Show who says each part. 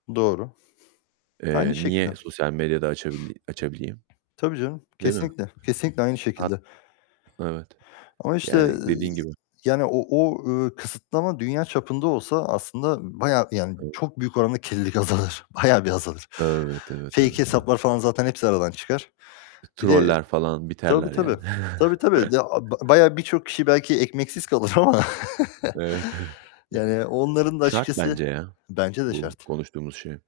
Speaker 1: Doğru, aynı
Speaker 2: Eee,
Speaker 1: şekilde.
Speaker 2: niye sosyal medya da açabil açabileyim,
Speaker 1: Tabii canım,
Speaker 2: değil mi?
Speaker 1: kesinlikle, kesinlikle aynı
Speaker 2: Heh,
Speaker 1: şekilde.
Speaker 2: evet.
Speaker 1: Ama işte,
Speaker 2: Yani
Speaker 1: ııı,
Speaker 2: dediğin gibi.
Speaker 1: yani o o ııı, kısıtlama dünya çapında olsa aslında bayağı, yani
Speaker 2: [unintelligible]
Speaker 1: çok büyük oranda kirlilik azalır, bayağı bir azalır.
Speaker 2: Evet, evet,
Speaker 1: Fake
Speaker 2: evet, evet.
Speaker 1: hesaplar falan zaten hepsi aradan çıkar. Bir de
Speaker 2: Troller falan
Speaker 1: Tabii,
Speaker 2: biterler yani.
Speaker 1: tabii, tabii, tabii de ya, a bayağı birçok kişi belki ekmeksiz kalır ama
Speaker 2: Evet, evet.
Speaker 1: yani onların da
Speaker 2: Şart
Speaker 1: açıkçası
Speaker 2: bence ya,
Speaker 1: Bence de
Speaker 2: bu
Speaker 1: şart.
Speaker 2: konuştuğumuz şey.